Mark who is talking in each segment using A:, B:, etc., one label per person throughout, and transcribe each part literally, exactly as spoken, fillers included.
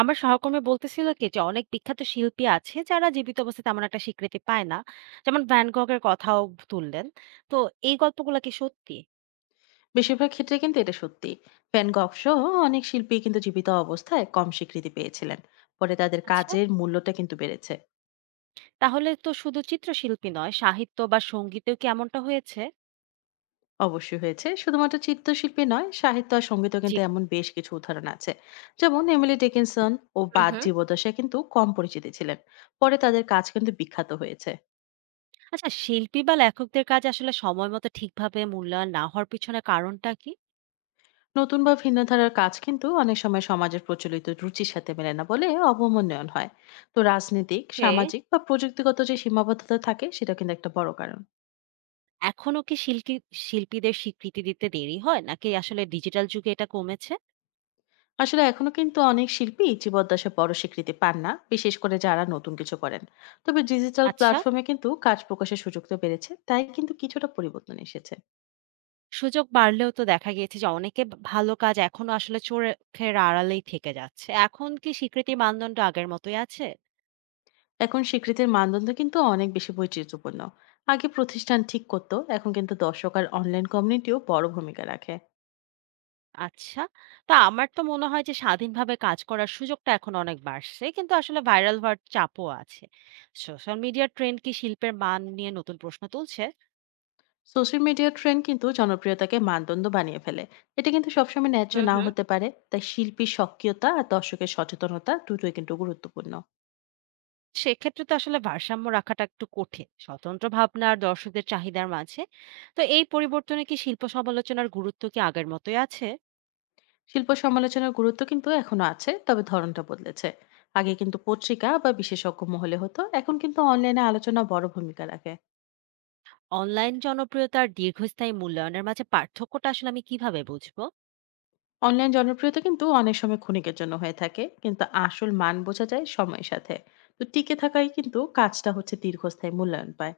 A: আমার সহকর্মী বলতেছিল কি যে অনেক বিখ্যাত শিল্পী আছে যারা জীবিত অবস্থায় তেমন একটা স্বীকৃতি পায় না, যেমন ভ্যান গগের কথাও তুললেন। তো এই গল্পগুলো কি সত্যি?
B: বেশিরভাগ ক্ষেত্রে কিন্তু এটা সত্যি। ভ্যান গঘ সহ অনেক শিল্পী কিন্তু জীবিত অবস্থায় কম স্বীকৃতি পেয়েছিলেন। পরে তাদের
A: আচ্ছা,
B: কাজের মূল্যটা কিন্তু বেড়েছে।
A: তাহলে তো শুধু চিত্রশিল্পী নয়, সাহিত্য বা সঙ্গীতেও কি এমনটা হয়েছে?
B: অবশ্যই হয়েছে, শুধুমাত্র চিত্রশিল্পী নয়, সাহিত্য আর সঙ্গীতও
A: জি।
B: কিন্তু এমন বেশ কিছু উদাহরণ আছে। যেমন এমিলি ডিকিনসন ও
A: হুম
B: বাদ
A: হুম।
B: জীবদশা কিন্তু কম পরিচিতি ছিলেন। পরে তাদের কাজ কিন্তু বিখ্যাত হয়েছে।
A: আচ্ছা, শিল্পী বা লেখকদের কাজ আসলে সময় মতো ঠিকভাবে মূল্যায়ন না হওয়ার পিছনে কারণটা কি?
B: নতুন বা ভিন্ন ধারার কাজ কিন্তু অনেক সময় সমাজের প্রচলিত রুচির সাথে মেলে না বলে অবমূল্যায়ন হয়। তো রাজনৈতিক,
A: কে?
B: সামাজিক বা প্রযুক্তিগত যে সীমাবদ্ধতা থাকে, সেটা কিন্তু একটা বড় কারণ।
A: এখনো কি শিল্পী শিল্পীদের স্বীকৃতি দিতে দেরি হয়, নাকি আসলে ডিজিটাল যুগে এটা কমেছে?
B: আসলে এখনো কিন্তু অনেক শিল্পী জীবদ্দশায় বড় স্বীকৃতি পান না, বিশেষ করে যারা নতুন কিছু করেন। তবে ডিজিটাল
A: আচ্ছা,
B: প্ল্যাটফর্মে কিন্তু কাজ প্রকাশের সুযোগটা বেড়েছে, তাই কিন্তু কিছুটা পরিবর্তন এসেছে।
A: সুযোগ বাড়লেও তো দেখা গিয়েছে যে অনেকে ভা ভালো কাজ এখনো আসলে চোখের আড়ালেই থেকে যাচ্ছে। এখন কি স্বীকৃতির মানদণ্ড আগের মতোই আছে?
B: এখন স্বীকৃতির মানদণ্ড কিন্তু অনেক বেশি বৈচিত্র্যপূর্ণ। আগে প্রতিষ্ঠান ঠিক করতো, এখন কিন্তু দর্শক আর অনলাইন কমিউনিটিও বড় ভূমিকা রাখে।
A: আচ্ছা। তো আমার তো মনে হয় যে স্বাধীনভাবে কাজ করার সুযোগটা এখন অনেক বাড়ছে। কিন্তু আসলে ভাইরাল হওয়ার চাপও আছে। সোশ্যাল মিডিয়ার ট্রেন্ড কি শিল্পের মান নিয়ে নতুন প্রশ্ন তুলছে?
B: সোশ্যাল মিডিয়ার ট্রেন্ড কিন্তু জনপ্রিয়তাকে মানদণ্ড বানিয়ে ফেলে। এটা কিন্তু সবসময় ন্যায্য
A: হুম
B: নাও
A: হুম।
B: হতে পারে, তাই শিল্পীর সক্রিয়তা আর দর্শকের সচেতনতা দুটোই কিন্তু গুরুত্বপূর্ণ।
A: সেক্ষেত্রে তো আসলে ভারসাম্য রাখাটা একটু কঠিন, স্বতন্ত্র ভাবনা আর দর্শকদের চাহিদার মাঝে। তো এই পরিবর্তনে কি শিল্প সমালোচনার গুরুত্ব কি আগের মতোই আছে?
B: শিল্প সমালোচনার গুরুত্ব কিন্তু এখনো আছে, তবে ধরনটা বদলেছে। আগে কিন্তু পত্রিকা বা বিশেষজ্ঞ মহলে হতো, এখন কিন্তু অনলাইনে আলোচনা বড় ভূমিকা রাখে।
A: অনলাইন জনপ্রিয়তা আর দীর্ঘস্থায়ী মূল্যায়নের মাঝে পার্থক্যটা আসলে আমি কিভাবে বুঝবো?
B: অনলাইন জনপ্রিয়তা কিন্তু অনেক সময় ক্ষণিকের জন্য হয়ে থাকে, কিন্তু আসল মান বোঝা যায় সময়ের সাথে। তো টিকে থাকাই কিন্তু কাজটা হচ্ছে দীর্ঘস্থায়ী মূল্যায়ন পায়।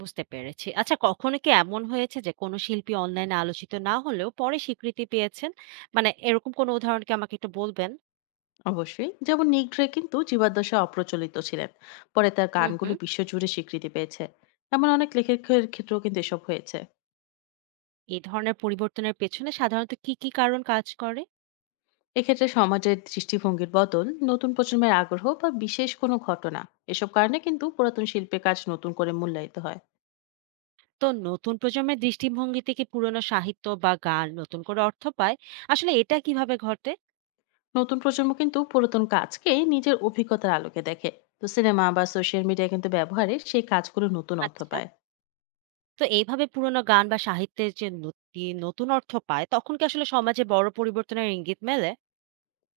A: বুঝতে পেরেছি। আচ্ছা, কখনো কি এমন হয়েছে যে কোনো শিল্পী অনলাইনে আলোচিত না হলেও পরে স্বীকৃতি পেয়েছেন? মানে এরকম কোনো উদাহরণ কি আমাকে একটু বলবেন?
B: অবশ্যই, যেমন নিগ্রে কিন্তু জীবাদশায় অপ্রচলিত ছিলেন। পরে তার
A: হুম
B: গানগুলো
A: হুম।
B: বিশ্বজুড়ে স্বীকৃতি পেয়েছে। এমন অনেক লেখকের ক্ষেত্রেও কিন্তু এসব হয়েছে।
A: এই ধরনের পরিবর্তনের পেছনে সাধারণত কি কি কারণ কাজ করে?
B: এক্ষেত্রে সমাজের দৃষ্টিভঙ্গির বদল, নতুন প্রজন্মের আগ্রহ বা বিশেষ কোনো ঘটনা, এসব কারণে কিন্তু পুরাতন শিল্পের কাজ নতুন করে মূল্যায়িত হয়।
A: তো নতুন প্রজন্মের দৃষ্টিভঙ্গিতে কি পুরনো সাহিত্য বা গান নতুন করে অর্থ পায়? আসলে এটা কিভাবে ঘটে?
B: নতুন প্রজন্ম কিন্তু পুরাতন কাজকে নিজের অভিজ্ঞতার আলোকে দেখে। তো সিনেমা বা সোশ্যাল মিডিয়া কিন্তু ব্যবহারে সেই কাজগুলো নতুন অর্থ
A: আচ্ছা,
B: পায়।
A: তো এইভাবে পুরনো গান বা সাহিত্যের যে নতি- নতুন অর্থ পায়, তখন কি আসলে সমাজে বড় পরিবর্তনের ইঙ্গিত মেলে?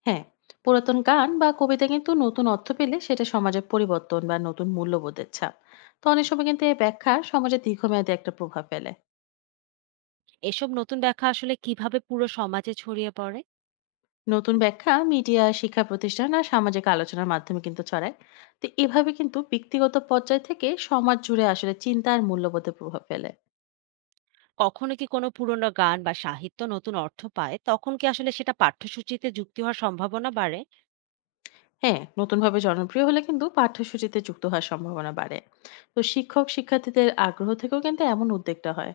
B: হ্যাঁ, পুরাতন গান বা কবিতা কিন্তু নতুন অর্থ পেলে সেটা সমাজের পরিবর্তন বা নতুন মূল্যবোধের ছাপ। তো অনেক সময় কিন্তু এই ব্যাখ্যা সমাজের দীর্ঘমেয়াদী একটা প্রভাব ফেলে।
A: এসব নতুন ব্যাখ্যা আসলে কিভাবে পুরো সমাজে ছড়িয়ে পড়ে?
B: নতুন ব্যাখ্যা মিডিয়া, শিক্ষা প্রতিষ্ঠান আর সামাজিক আলোচনার মাধ্যমে কিন্তু ছড়ায়। তো এভাবে কিন্তু ব্যক্তিগত পর্যায় থেকে সমাজ জুড়ে আসলে চিন্তা আর মূল্যবোধের প্রভাব ফেলে।
A: কখনো কি কোনো পুরনো গান বা সাহিত্য নতুন অর্থ পায়, তখন কি আসলে সেটা পাঠ্যসূচিতে যুক্তি হওয়ার সম্ভাবনা বাড়ে?
B: হ্যাঁ, নতুনভাবে জনপ্রিয় হলে কিন্তু পাঠ্যসূচিতে যুক্ত হওয়ার সম্ভাবনা বাড়ে। তো শিক্ষক শিক্ষার্থীদের আগ্রহ থেকেও কিন্তু এমন উদ্যোগটা হয়।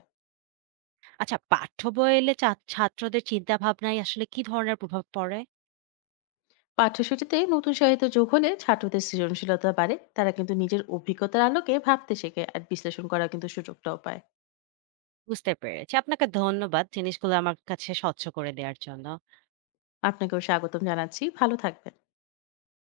A: আচ্ছা, পাঠ্য বই এলে চা- ছাত্রদের চিন্তা ভাবনায় আসলে কি ধরনের প্রভাব পড়ে?
B: পাঠ্যসূচিতে নতুন সাহিত্য যোগ হলে ছাত্রদের সৃজনশীলতা বাড়ে, তারা কিন্তু নিজের অভিজ্ঞতার আলোকে ভাবতে শেখে আর বিশ্লেষণ করার কিন্তু সুযোগটাও পায়।
A: বুঝতে পেরেছি, আপনাকে ধন্যবাদ জিনিসগুলো আমার কাছে স্বচ্ছ করে দেওয়ার জন্য।
B: আপনাকেও স্বাগতম জানাচ্ছি, ভালো থাকবেন।